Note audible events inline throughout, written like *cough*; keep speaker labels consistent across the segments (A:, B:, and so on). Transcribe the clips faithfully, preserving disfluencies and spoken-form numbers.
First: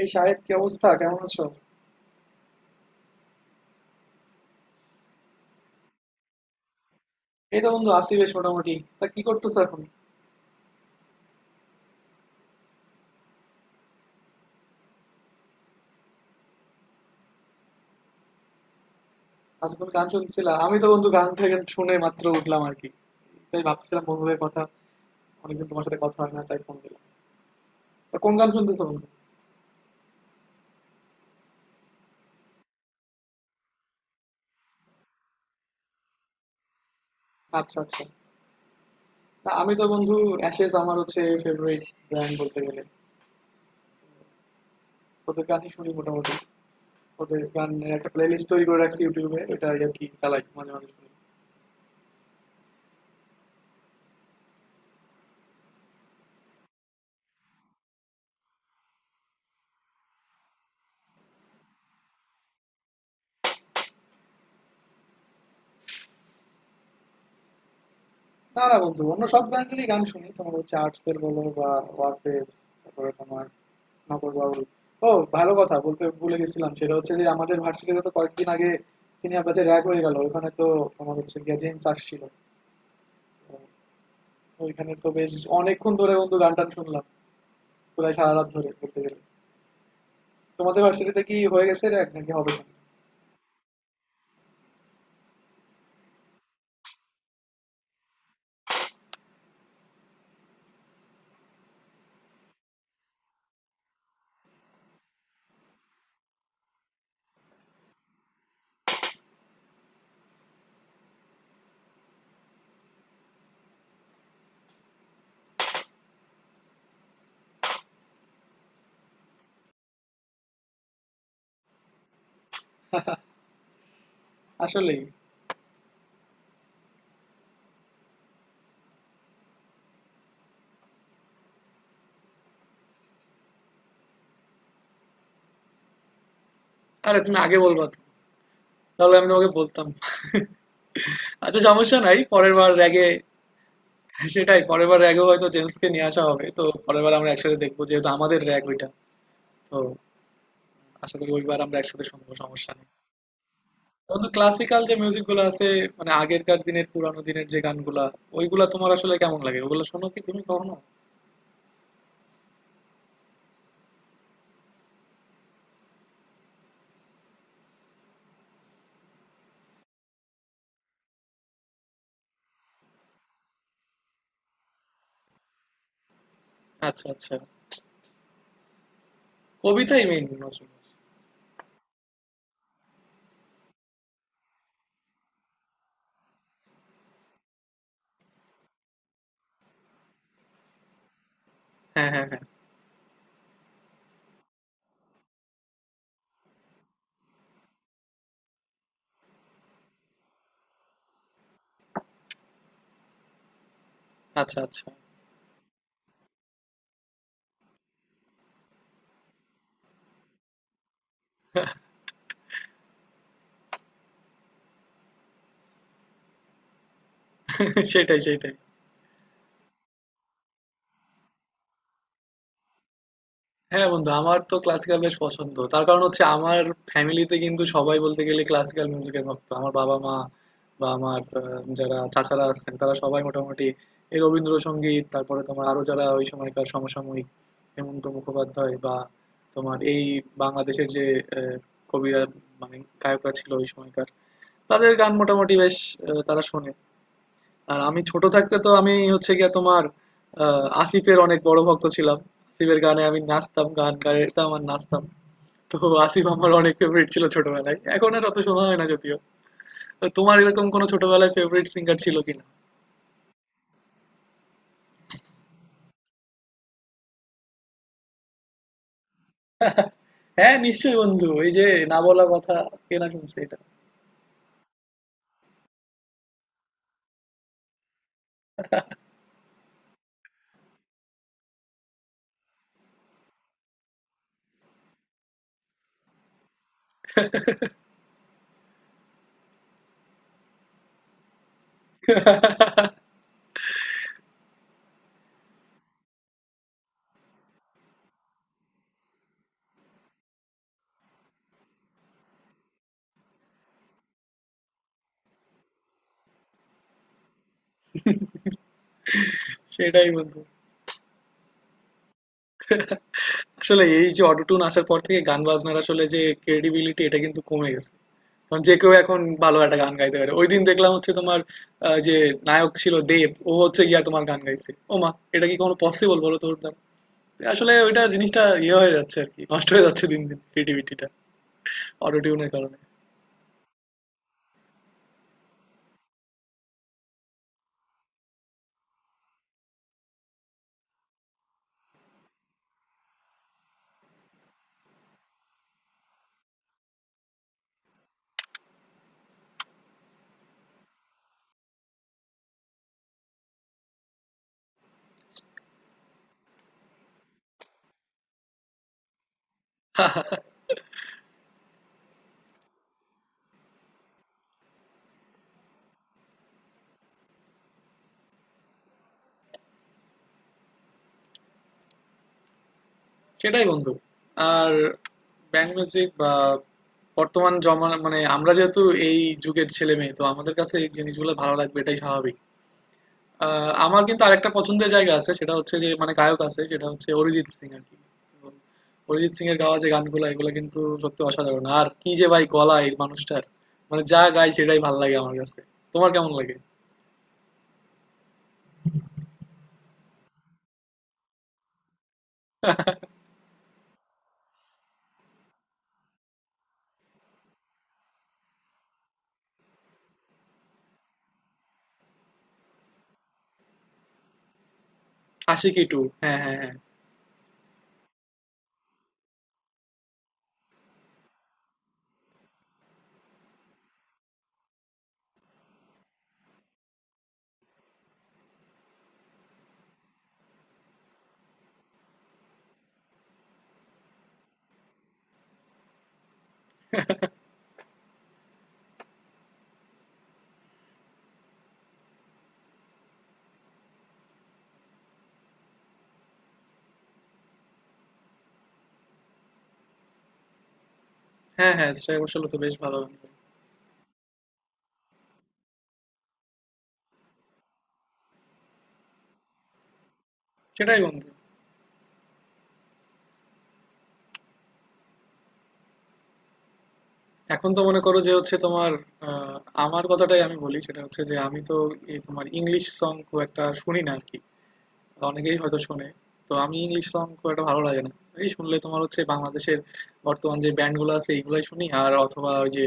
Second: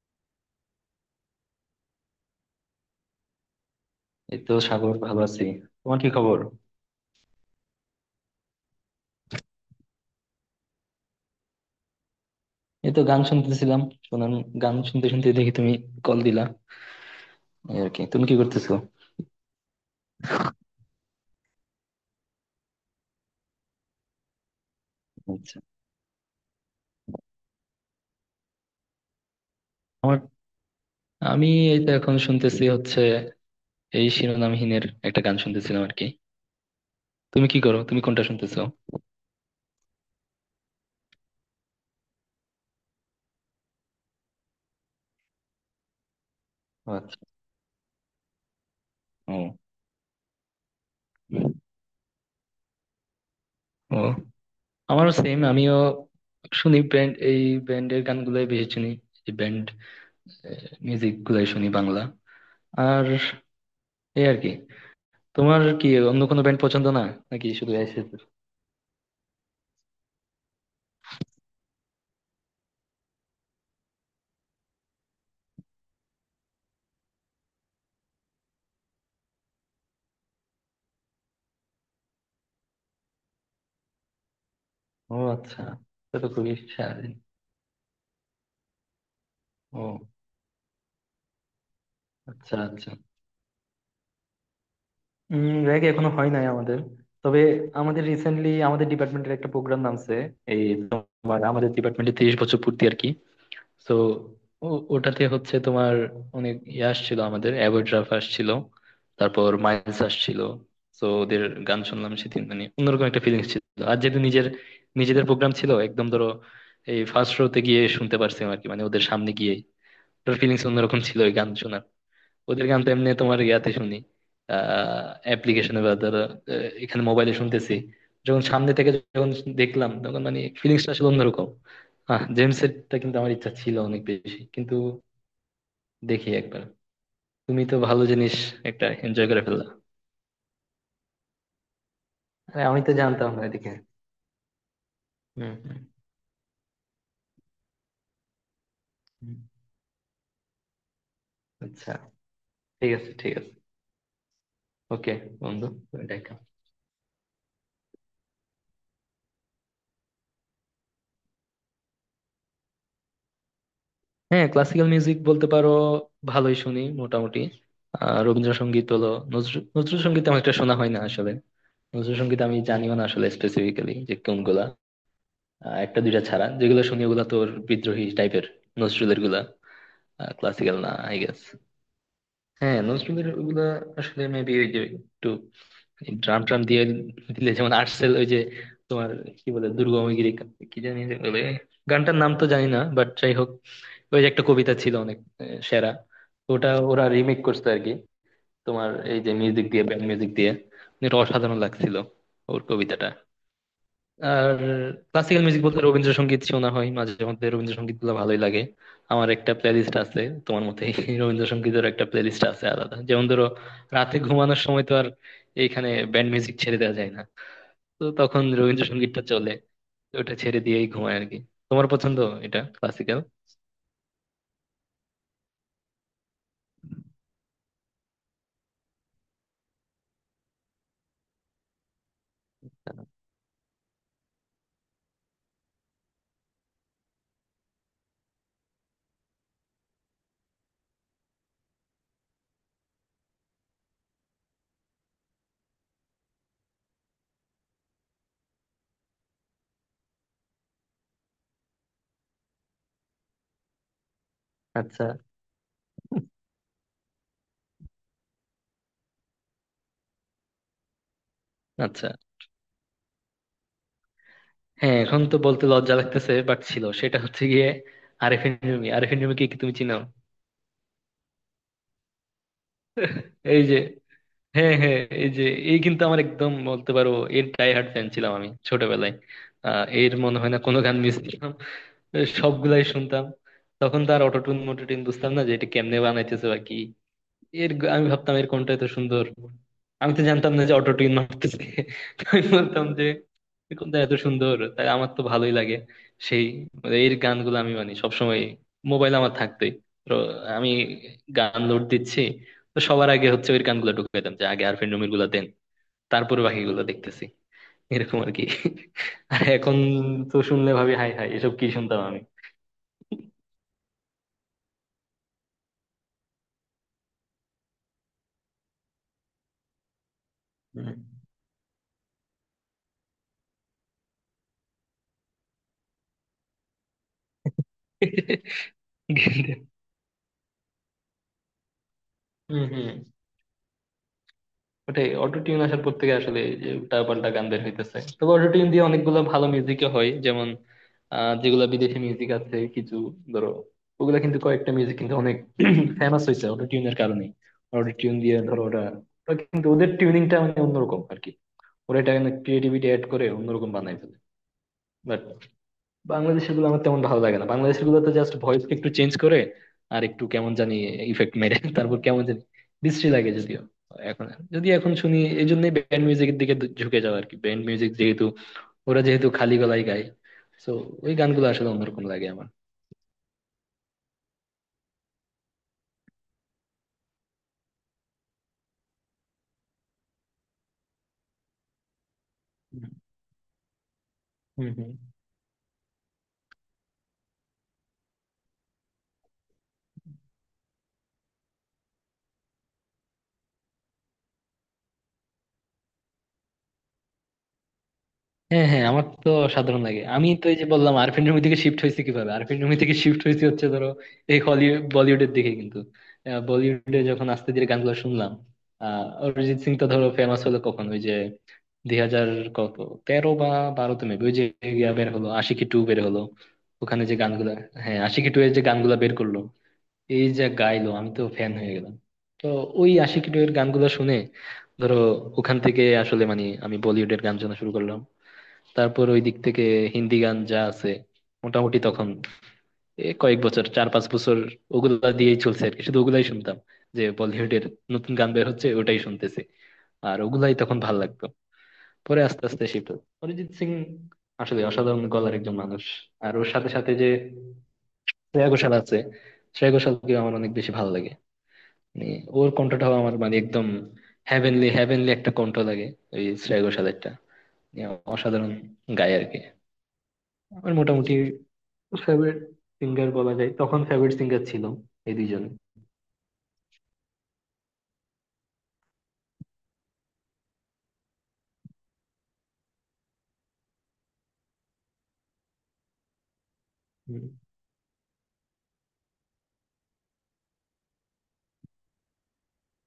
A: এই শাহেদ, কি অবস্থা? কেমন আছো?
B: এই তো সাগর, ভালো আছি। তোমার কি খবর?
A: এই তো বন্ধু, আছি বেশ মোটামুটি। তা কি করতেছো এখন?
B: এই তো গান শুনতেছিলাম, শোনান। গান শুনতে শুনতে দেখি তুমি কল দিলা, এই আর কি। তুমি কি করতেছো?
A: আচ্ছা, তুমি গান শুনছিলা। আমি তো বন্ধু গান থেকে শুনে মাত্র উঠলাম আর কি। তাই ভাবছিলাম বন্ধুদের কথা।
B: আচ্ছা,
A: অনেকদিন তোমার সাথে কথা হয় না, তাই ফোন দিলাম। তা কোন গান শুনতেছো বন্ধু?
B: আমার আমি এই তো এখন শুনতেছি হচ্ছে, এই শিরোনামহীনের একটা গান শুনতেছিলাম আর কি। তুমি কি
A: আচ্ছা,
B: করো, তুমি
A: আচ্ছা।
B: কোনটা শুনতেছো?
A: তা আমি তো বন্ধু, অ্যাশেজ আমার হচ্ছে ফেভারিট ব্যান্ড বলতে গেলে। ওদের গানই শুনি মোটামুটি।
B: ও আচ্ছা।
A: ওদের গানের একটা প্লেলিস্ট তৈরি করে রাখছি ইউটিউবে,
B: ও,
A: ওটা আর কি চালাই, মাঝে মাঝে শুনি।
B: ও আমারও সেম, আমিও শুনি ব্যান্ড, এই ব্যান্ডের গানগুলোই বেশি শুনি। এই ব্যান্ড মিউজিক গুলাই শুনি, বাংলা। আর এই আর কি, তোমার কি অন্য কোনো ব্যান্ড পছন্দ না, নাকি শুধু?
A: না না বন্ধু, অন্য সব ব্যান্ডেরই গান শুনি। তোমার হচ্ছে আর্টসের বলো বা ওয়ারফেস, তারপরে তোমার নগর বাউল। ও ভালো কথা, বলতে ভুলে গেছিলাম, সেটা হচ্ছে যে আমাদের ভার্সিটিতে তো কয়েকদিন আগে সিনিয়র ব্যাচে র্যাগ হয়ে গেল। ওখানে তো তোমার হচ্ছে গিয়ে জেমস আসছিল। তো ওইখানে তো
B: ও
A: বেশ
B: আচ্ছা।
A: অনেকক্ষণ ধরে
B: এটা তো
A: বন্ধু গান
B: খুবই
A: টান শুনলাম,
B: সারাদিন।
A: প্রায় সারা রাত ধরে বলতে গেলে।
B: ও
A: তোমাদের ভার্সিটিতে কি হয়ে গেছে র্যাগ, নাকি হবে
B: আচ্ছা,
A: না?
B: আচ্ছা। উম র্যাগ এখনো হয় নাই আমাদের। তবে আমাদের রিসেন্টলি আমাদের ডিপার্টমেন্টের একটা প্রোগ্রাম নামছে। এই তোমার, আমাদের ডিপার্টমেন্টে তিরিশ বছর পূর্তি আর কি। তো ওটাতে হচ্ছে তোমার অনেক ইয়ে আসছিল, আমাদের অ্যাভয়েড রাফ আসছিল, তারপর মাইলস আসছিল। তো ওদের গান শুনলাম সেদিন, মানে অন্যরকম একটা ফিলিংস ছিল। আর যেহেতু নিজের নিজেদের প্রোগ্রাম ছিল, একদম ধরো এই ফার্স্ট রোতে গিয়ে শুনতে পারছিলাম আর কি, মানে ওদের সামনে গিয়ে। ওটার ফিলিংস অন্যরকম ছিল ওই গান শোনার। ওদের গান তো এমনি তোমার ইয়াতে শুনি,
A: আসলেই।
B: আহ অ্যাপ্লিকেশনে বা ধরো, আহ, এখানে মোবাইলে শুনতেছি। যখন সামনে থেকে যখন দেখলাম তখন মানে ফিলিংসটা আসলে অন্যরকম। হ্যাঁ, জেমস এরটা কিন্তু আমার ইচ্ছা ছিল অনেক বেশি, কিন্তু দেখি একবার।
A: আরে, তুমি আগে
B: তুমি তো
A: বলবা তো,
B: ভালো জিনিস একটা
A: তাহলে আমি
B: এনজয় করে
A: তোমাকে
B: ফেললা।
A: বলতাম। আচ্ছা, সমস্যা নাই পরের
B: আরে
A: বার
B: আমি তো
A: র্যাগে।
B: জানতাম না এদিকে।
A: সেটাই, পরের বার র্যাগেও
B: হম
A: হয়তো
B: হম
A: জেমসকে নিয়ে আসা হবে। তো পরের বার আমরা একসাথে দেখবো, যেহেতু আমাদের র্যাগ ওইটা।
B: হম।
A: তো আশা করি ওইবার আমরা
B: আচ্ছা,
A: একসাথে শুনবো, সমস্যা নেই।
B: ঠিক আছে, ঠিক আছে।
A: বন্ধু, ক্লাসিক্যাল যে
B: ওকে
A: মিউজিক গুলো আছে,
B: বন্ধু, তুমি
A: মানে
B: দেখো।
A: আগেরকার দিনের পুরানো দিনের যে গানগুলা, ওইগুলা তোমার আসলে কেমন লাগে? ওগুলো শোনো কি তুমি কখনো?
B: হ্যাঁ, ক্লাসিক্যাল মিউজিক বলতে পারো ভালোই শুনি মোটামুটি। আহ রবীন্দ্রসঙ্গীত হলো, নজরুল নজরুল সঙ্গীত আমার একটা শোনা হয় না আসলে। নজরুলসঙ্গীত আমি জানিও না আসলে, স্পেসিফিক্যালি যে কোনগুলা। আহ, একটা দুইটা ছাড়া যেগুলো শুনি
A: আচ্ছা,
B: ওগুলা
A: আচ্ছা।
B: তোর বিদ্রোহী টাইপের নজরুলের গুলা।
A: কবিতাই মেইন নজরুল।
B: ক্লাসিক্যাল না আই গেস। হ্যাঁ, নজরুলের ওগুলা আসলে মেবি ওই যে একটু ড্রাম ট্রাম দিয়ে দিলে, যেমন আর্টসেল ওই যে তোমার কি বলে দুর্গমগিরি, কি জানি যে বলে,
A: হ্যাঁ,
B: গানটার
A: হ্যাঁ,
B: নাম
A: হ্যাঁ।
B: তো জানি না, বাট যাই হোক। ওই যে একটা কবিতা ছিল অনেক আহ, সেরা। ওটা ওরা রিমেক করছে আর কি, তোমার এই যে মিউজিক দিয়ে, ব্যান্ড মিউজিক দিয়ে। এটা অসাধারণ লাগছিল, ওর কবিতাটা। আর
A: আচ্ছা, আচ্ছা।
B: ক্লাসিক্যাল মিউজিক বলতে রবীন্দ্রসঙ্গীত শোনা হয় মাঝে মধ্যে, রবীন্দ্রসঙ্গীত গুলো ভালোই লাগে। আমার একটা প্লেলিস্ট আছে তোমার মতে, রবীন্দ্রসঙ্গীতের *laughs* একটা প্লেলিস্ট আছে আলাদা, যেমন ধরো রাতে ঘুমানোর সময় তো আর এইখানে ব্যান্ড মিউজিক ছেড়ে দেওয়া যায় না,
A: *laughs*
B: তো
A: সেটাই,
B: তখন
A: সেটাই।
B: রবীন্দ্রসঙ্গীতটা চলে, তো ওটা ছেড়ে দিয়েই ঘুমায় আর কি। তোমার পছন্দ, এটা ক্লাসিক্যাল।
A: হ্যাঁ বন্ধু, আমার তো ক্লাসিক্যাল বেশ পছন্দ। তার কারণ হচ্ছে আমার ফ্যামিলিতে কিন্তু সবাই বলতে গেলে ক্লাসিক্যাল মিউজিকের ভক্ত। আমার বাবা মা বা আমার আহ, যারা চাচারা আছেন তারা সবাই মোটামুটি এই রবীন্দ্রসঙ্গীত, তারপরে তোমার আরো যারা ওই সময়কার সমসাময়িক হেমন্ত মুখোপাধ্যায় বা তোমার এই বাংলাদেশের যে আহ, কবিরা, মানে গায়করা ছিল ওই সময়কার, তাদের গান মোটামুটি বেশ আহ, তারা শোনে। আর আমি ছোট থাকতে তো আমি হচ্ছে গিয়ে তোমার আহ, আসিফের অনেক বড় ভক্ত ছিলাম। আসিফের গানে আমি নাচতাম, গান গাইতাম আর নাচতাম।
B: আচ্ছা,
A: তো আসিফ আমার অনেক ফেভারিট ছিল ছোটবেলায়, এখন আর অত শোনা হয় না যদিও। তো তোমার এরকম কোনো ছোটবেলায় ফেভারিট সিঙ্গার
B: আচ্ছা।
A: ছিল কিনা?
B: হ্যাঁ, এখন তো বলতে লজ্জা লাগতেছে বাট ছিল, সেটা হচ্ছে গিয়ে আরেফিন রুমি, আরেফিন রুমি কি তুমি
A: *laughs*
B: চিনো?
A: হ্যাঁ, নিশ্চয়ই বন্ধু, এই যে না বলা কথা, কে না শুনছে
B: *laughs*
A: এটা?
B: এই যে, হ্যাঁ হ্যাঁ, এই যে, এই কিন্তু আমার একদম বলতে পারো এর ডাই হার্ড ফ্যান ছিলাম আমি ছোটবেলায়। আহ এর মনে হয় না কোনো গান মিস করলাম, সবগুলাই শুনতাম। তখন তো আর অটোটিউন মোটোটিউন বুঝতাম না যে এটা কেমনে বানাইতেছে বা কি। এর গ- আমি ভাবতাম এর কোনটা এত সুন্দর, আমি তো জানতাম না যে অটো টিউন মারতেছে। তো আমি বলতাম যে এর কোনটা এত সুন্দর, তাই আমার তো ভালোই লাগে। সেই মানে, এর গানগুলো আমি মানে সবসময়, মোবাইল আমার থাকতোই, তো আমি গান লোড দিচ্ছি, তো সবার আগে হচ্ছে ওই গানগুলো ঢুকিয়ে দিতাম যে আগে আরফিন রুমির গুলো দেন, তারপরে বাকিগুলো দেখতেছি, এরকম আর কি। আর এখন
A: সেটাই
B: তো
A: বন্ধু।
B: শুনলে ভাবি হাই হাই এসব কি শুনতাম আমি।
A: *laughs* আসলে এই যে অটোটুন আসার পর থেকে গান বাজনার আসলে যে ক্রেডিবিলিটি এটা কিন্তু কমে গেছে। কারণ যে কেউ এখন ভালো একটা গান গাইতে পারে। ওই দিন
B: হুম।
A: দেখলাম হচ্ছে তোমার আহ, যে নায়ক ছিল দেব, ও হচ্ছে গিয়া তোমার গান গাইছে। ও মা, এটা কি কোনো পসিবল বলো তোর দ্বারা? আসলে ওইটা জিনিসটা ইয়ে হয়ে যাচ্ছে আর কি,
B: *laughs*
A: নষ্ট হয়ে যাচ্ছে দিন দিন ক্রিয়েটিভিটিটা অটোটিউনের
B: হম
A: কারণে।
B: হম। ওটাই, অটো টিউন আসার পর থেকে আসলে এই যে উল্টা পাল্টা গান বের হইতেছে, তবে অটো টিউন দিয়ে অনেকগুলো ভালো মিউজিকও হয়, যেমন আহ যেগুলা বিদেশি মিউজিক আছে কিছু, ধরো, ওগুলা কিন্তু, কয়েকটা মিউজিক কিন্তু অনেক *clears throat* ফেমাস হয়েছে অটো টিউনের কারণে। অটো টিউন দিয়ে ধরো ওরা, ওরা কিন্তু ওদের টিউনিংটা মানে অন্যরকম আর কি। ওরা এটা ক্রিয়েটিভিটি অ্যাড করে অন্যরকম বানাই ফেলে। বাংলাদেশের গুলো আমার তেমন ভালো লাগে না, বাংলাদেশের গুলোতে জাস্ট ভয়েস একটু চেঞ্জ করে আর একটু কেমন জানি ইফেক্ট মেরে *laughs* তারপর কেমন জানি বিশ্রী লাগে যদিও এখন। যদি এখন শুনি, এই জন্যই ব্যান্ড মিউজিকের দিকে ঝু- ঝুঁকে যাওয়া আর কি, ব্যান্ড মিউজিক যেহেতু, ওরা যেহেতু খালি গলায় গায়, তো ওই গানগুলো আসলে অন্যরকম লাগে আমার।
A: সেটাই বন্ধু। আর ব্যান্ড মিউজিক বা বর্তমান জমা, মানে আমরা যেহেতু এই যুগের ছেলে মেয়ে, তো আমাদের কাছে এই জিনিসগুলো ভালো লাগবে এটাই স্বাভাবিক। আহ, আমার কিন্তু আরেকটা
B: হম
A: পছন্দের
B: হম।
A: জায়গা আছে, সেটা হচ্ছে যে মানে গায়ক আছে, সেটা হচ্ছে অরিজিৎ সিং আর কি। তো অরিজিৎ সিং এর গাওয়া যে গানগুলো, এগুলো কিন্তু সত্যি অসাধারণ আর কি। যে ভাই গলা এই মানুষটার, মানে যা গায় সেটাই ভালো লাগে আমার কাছে। তোমার কেমন লাগে?
B: হ্যাঁ হ্যাঁ, আমার তো সাধারণ লাগে, আমি তো এই যে বললাম আরফিন রুমি থেকে শিফট হয়েছে কিভাবে, আরফিন রুমি থেকে শিফট হয়েছে হচ্ছে ধরো এই হলিউড বলিউডের দিকে কিন্তু, আহ, বলিউডে যখন আস্তে ধীরে গানগুলো শুনলাম, আহ অরিজিৎ সিং তো ধরো ফেমাস হলো কখন, ওই যে দুই হাজার কত তেরো বা বারোতে মেবি, ওই যে ইয়া বের হলো, আশিকি টু
A: আশিকি টু।
B: বের হলো।
A: হ্যাঁ, হ্যাঁ, হ্যাঁ।
B: ওখানে যে গানগুলা, হ্যাঁ, আশিকি টু এর যে গানগুলা বের করলো, এই যে গাইলো, আমি তো ফ্যান হয়ে গেলাম। তো ওই আশিকি টু এর গানগুলো শুনে ধরো, ওখান থেকে আসলে মানে আমি বলিউডের গান শোনা শুরু করলাম। তারপর ওই দিক থেকে হিন্দি গান যা আছে মোটামুটি তখন এ কয়েক বছর, চার পাঁচ বছর, ওগুলা দিয়েই চলছে আর কি, শুধু ওগুলাই শুনতাম যে বলিউডের নতুন গান বের হচ্ছে ওটাই শুনতেছি, আর ওগুলাই তখন ভাল লাগতো। পরে আস্তে আস্তে শিফট অরিজিৎ সিং, আসলে অসাধারণ গলার একজন মানুষ। আর ওর সাথে সাথে যে শ্রেয়া ঘোষাল আছে, শ্রেয়া ঘোষালকে আমার অনেক বেশি ভালো লাগে।
A: হ্যাঁ, হ্যাঁ,
B: মানে
A: শ্রেয়া
B: ওর
A: ঘোষালও তো বেশ
B: কণ্ঠটাও
A: ভালো গান
B: আমার
A: গায়।
B: মানে একদম হ্যাভেনলি, হ্যাভেনলি একটা কণ্ঠ লাগে, ওই শ্রেয়া ঘোষালেরটা অসাধারণ গায় আর কি। আমার
A: সেটাই
B: মোটামুটি
A: বন্ধু।
B: ফেভারিট সিঙ্গার বলা যায়, তখন ফেভারিট সিঙ্গার ছিল এই দুইজন।
A: এখন তো মনে করো যে হচ্ছে তোমার আহ, আমার কথাটাই আমি বলি, সেটা হচ্ছে যে আমি তো এই তোমার ইংলিশ সং খুব একটা শুনি না আর কি। অনেকেই হয়তো শোনে, তো আমি ইংলিশ
B: হুম,
A: সং খুব একটা ভালো লাগে না। এই শুনলে তোমার হচ্ছে বাংলাদেশের বর্তমান যে ব্যান্ড গুলো আছে এইগুলাই শুনি। আর অথবা ওই যে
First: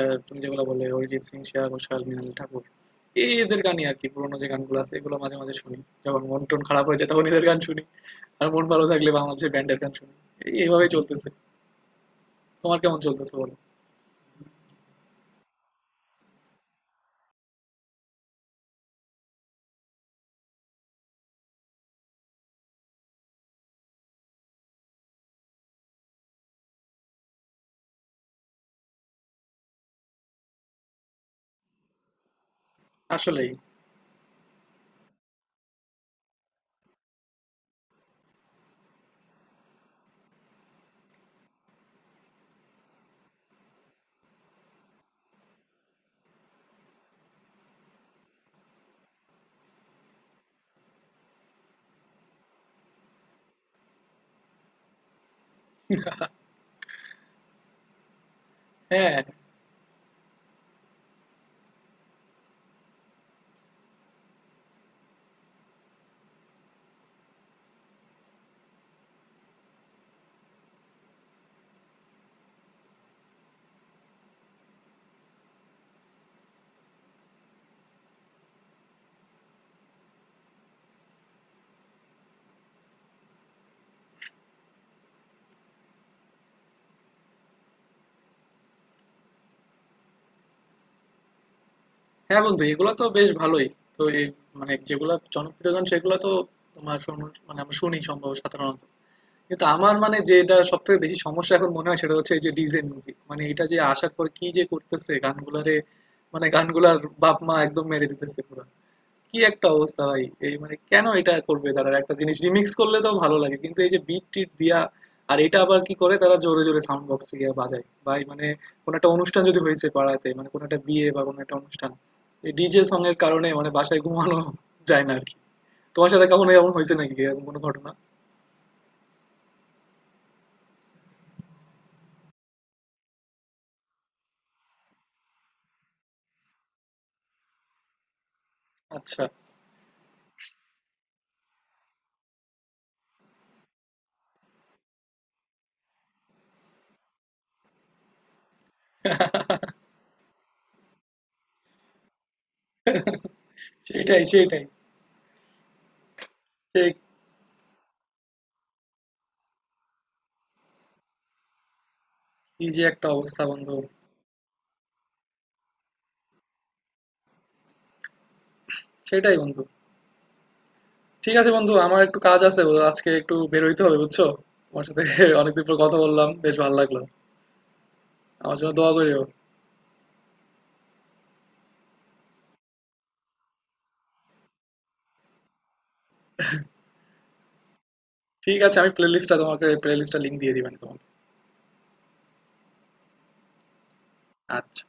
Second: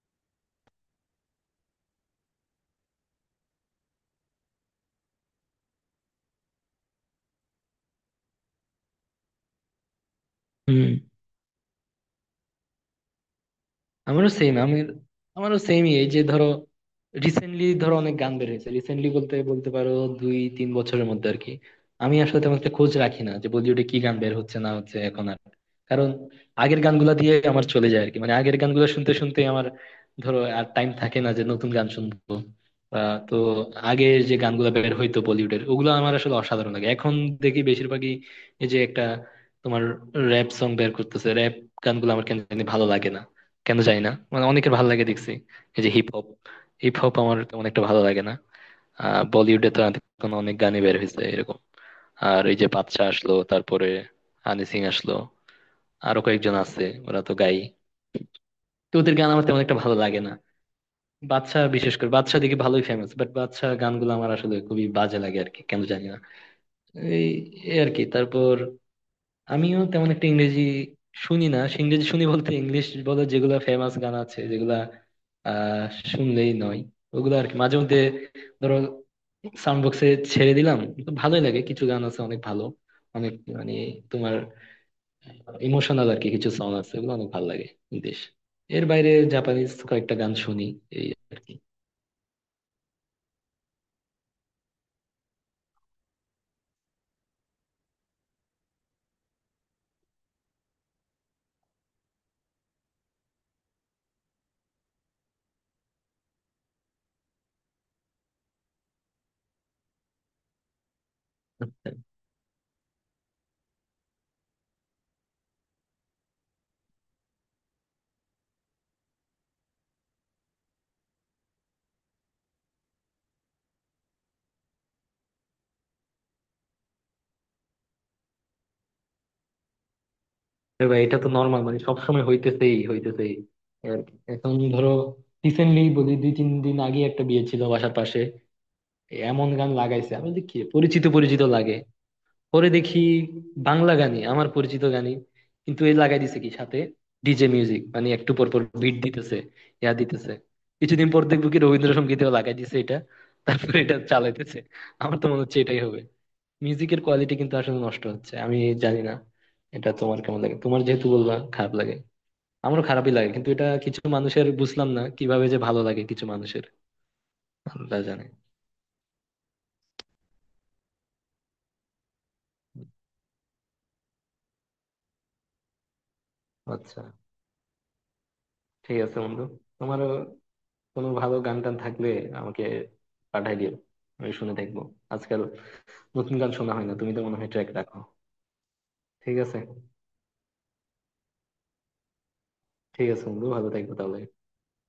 A: আহ, তুমি যেগুলো বলে অরিজিৎ সিং, শ্রেয়া ঘোষাল, মৃণাল ঠাকুর, এই এদের গানই আর কি। পুরোনো যে গানগুলো আছে এগুলো মাঝে মাঝে শুনি। যখন মন টন খারাপ হয়ে যায় তখন এদের গান শুনি, আর মন ভালো থাকলে বাংলাদেশের ব্যান্ডের গান শুনি। এই-
B: হুম।
A: এইভাবেই চলতেছে। তোমার কেমন চলতেছে বলো?
B: আমারও সেম, আমি, আমারও সেমই, এই যে ধরো রিসেন্টলি ধরো অনেক গান বের হয়েছে, রিসেন্টলি বলতে বলতে পারো দুই তিন বছরের মধ্যে আর কি। আমি আসলে তেমন একটা খোঁজ রাখি না যে বলিউডে কি গান বের হচ্ছে না হচ্ছে এখন আর, কারণ আগের গানগুলা দিয়ে আমার চলে যায় আর কি, মানে আগের গানগুলো শুনতে শুনতে আমার ধরো আর টাইম থাকে না যে নতুন গান শুনবো বা, তো
A: আসলেই।
B: আগে যে গানগুলো বের হইতো বলিউডের ওগুলো আমার আসলে অসাধারণ লাগে। এখন দেখি বেশিরভাগই এই যে একটা তোমার র্যাপ সং বের করতেছে, র্যাপ গানগুলো আমার কেন জানি ভালো লাগে না, কেন জানি না, মানে অনেকের ভালো লাগে দেখছি। এই যে হিপ হপ, হিপ হপ আমার তেমন একটা ভালো লাগে না। আহ বলিউডে তো এখন অনেক গানই বের হয়েছে এরকম। আর এই যে বাদশা আসলো, তারপরে হানি সিং আসলো, আরো কয়েকজন আছে ওরা তো গায়ই, তো ওদের
A: হ্যাঁ
B: গান আমার তেমন একটা ভালো লাগে না। বাদশা, বিশেষ করে বাদশা দেখি ভালোই ফেমাস, বাট বাদশা গানগুলো আমার আসলে খুবই বাজে লাগে আর কি, কেন জানি না। এই এই আর কি তারপর আমিও তেমন একটা ইংরেজি শুনি না, সে ইংরেজি শুনি বলতে ইংলিশ বলে যেগুলা ফেমাস গান আছে যেগুলা আহ শুনলেই নয়, ওগুলো আর কি মাঝে মধ্যে, ধরো সাউন্ড বক্সে ছেড়ে দিলাম, তো ভালোই লাগে। কিছু গান আছে অনেক ভালো, অনেক মানে তোমার ইমোশনাল আর কি কিছু সং আছে, ওগুলো অনেক ভালো লাগে। দেশ এর বাইরে জাপানিজ কয়েকটা গান শুনি, এই আর কি।
A: হ্যাঁ বন্ধু, এগুলো তো বেশ ভালোই। তো এই মানে যেগুলো জনপ্রিয় গান সেগুলো তো তোমার শোনো- মানে আমরা শুনি সম্ভবত সাধারণত। কিন্তু আমার মানে যে এটা সব থেকে বেশি সমস্যা এখন মনে হয় সেটা হচ্ছে এই যে ডিজে মিউজিক, মানে এটা যে আসার পর কি যে করতেছে গানগুলারে, মানে গানগুলার বাপ মা একদম মেরে দিতেছে পুরো। কি একটা অবস্থা ভাই, এই মানে কেন এটা করবে তারা? একটা জিনিস রিমিক্স করলে তো ভালো লাগে, কিন্তু এই যে বিট টিট দিয়া আর এটা আবার কি করে তারা জোরে জোরে সাউন্ড বক্স দিয়ে বাজায় ভাই। মানে কোনো একটা অনুষ্ঠান যদি হয়েছে পাড়াতে, মানে কোনো একটা বিয়ে বা কোনো একটা অনুষ্ঠান, এই ডিজে সং এর কারণে মানে বাসায় ঘুমানো যায় না আর কি। তোমার সাথে কখনো এমন হয়েছে নাকি এরকম কোনো ঘটনা?
B: এর বাইরে এটা তো নর্মাল, মানে সবসময় হইতেছেই হইতেছেই, এই আর কি। এখন ধরো রিসেন্টলি বলি, দুই তিন দিন আগে একটা বিয়ে ছিল বাসার পাশে।
A: আচ্ছা।
B: এমন গান লাগাইছে, আমি বলি কি পরিচিত পরিচিত লাগে, পরে দেখি বাংলা গানই, আমার পরিচিত গানই, কিন্তু এই লাগাই দিছে কি সাথে ডিজে মিউজিক, মানে একটু পর পর বিট দিতেছে, ইয়া দিতেছে। কিছুদিন পর দেখবো কি রবীন্দ্রসঙ্গীতেও লাগাই দিছে এটা, তারপরে এটা
A: সেটাই,
B: চালাইতেছে।
A: সেটাই।
B: আমার তো মনে হচ্ছে এটাই হবে,
A: সে
B: মিউজিকের কোয়ালিটি কিন্তু আসলে নষ্ট হচ্ছে। আমি জানি না এটা তোমার কেমন লাগে, তোমার যেহেতু বললা খারাপ লাগে।
A: কি যে
B: আমারও
A: একটা
B: খারাপই লাগে,
A: অবস্থা
B: কিন্তু এটা
A: বন্ধু।
B: কিছু মানুষের, বুঝলাম না কিভাবে যে ভালো লাগে কিছু মানুষের। আল্লাহ জানে।
A: সেটাই বন্ধু। ঠিক আছে বন্ধু, আমার একটু কাজ আছে, ও আজকে একটু বের হইতে হবে, বুঝছো? তোমার সাথে *laughs* অনেকদিন পর কথা বললাম, বেশ ভালো লাগলো।
B: আচ্ছা।
A: আমার জন্য দোয়া
B: ঠিক আছে
A: করিও।
B: বন্ধু, তোমারও কোনো ভালো গান টান থাকলে আমাকে পাঠাই দিও, আমি শুনে দেখবো। আজকাল নতুন গান শোনা হয় না, তুমি তো মনে হয় ট্র্যাক রাখো।
A: ঠিক আছে, আমি প্লে লিস্টটা
B: ঠিক আছে,
A: তোমাকে প্লে লিস্টটা লিঙ্ক দিয়ে দিবেন তোমাকে।
B: ঠিক আছে বন্ধু, ভালো থাকবো তাহলে।
A: আচ্ছা।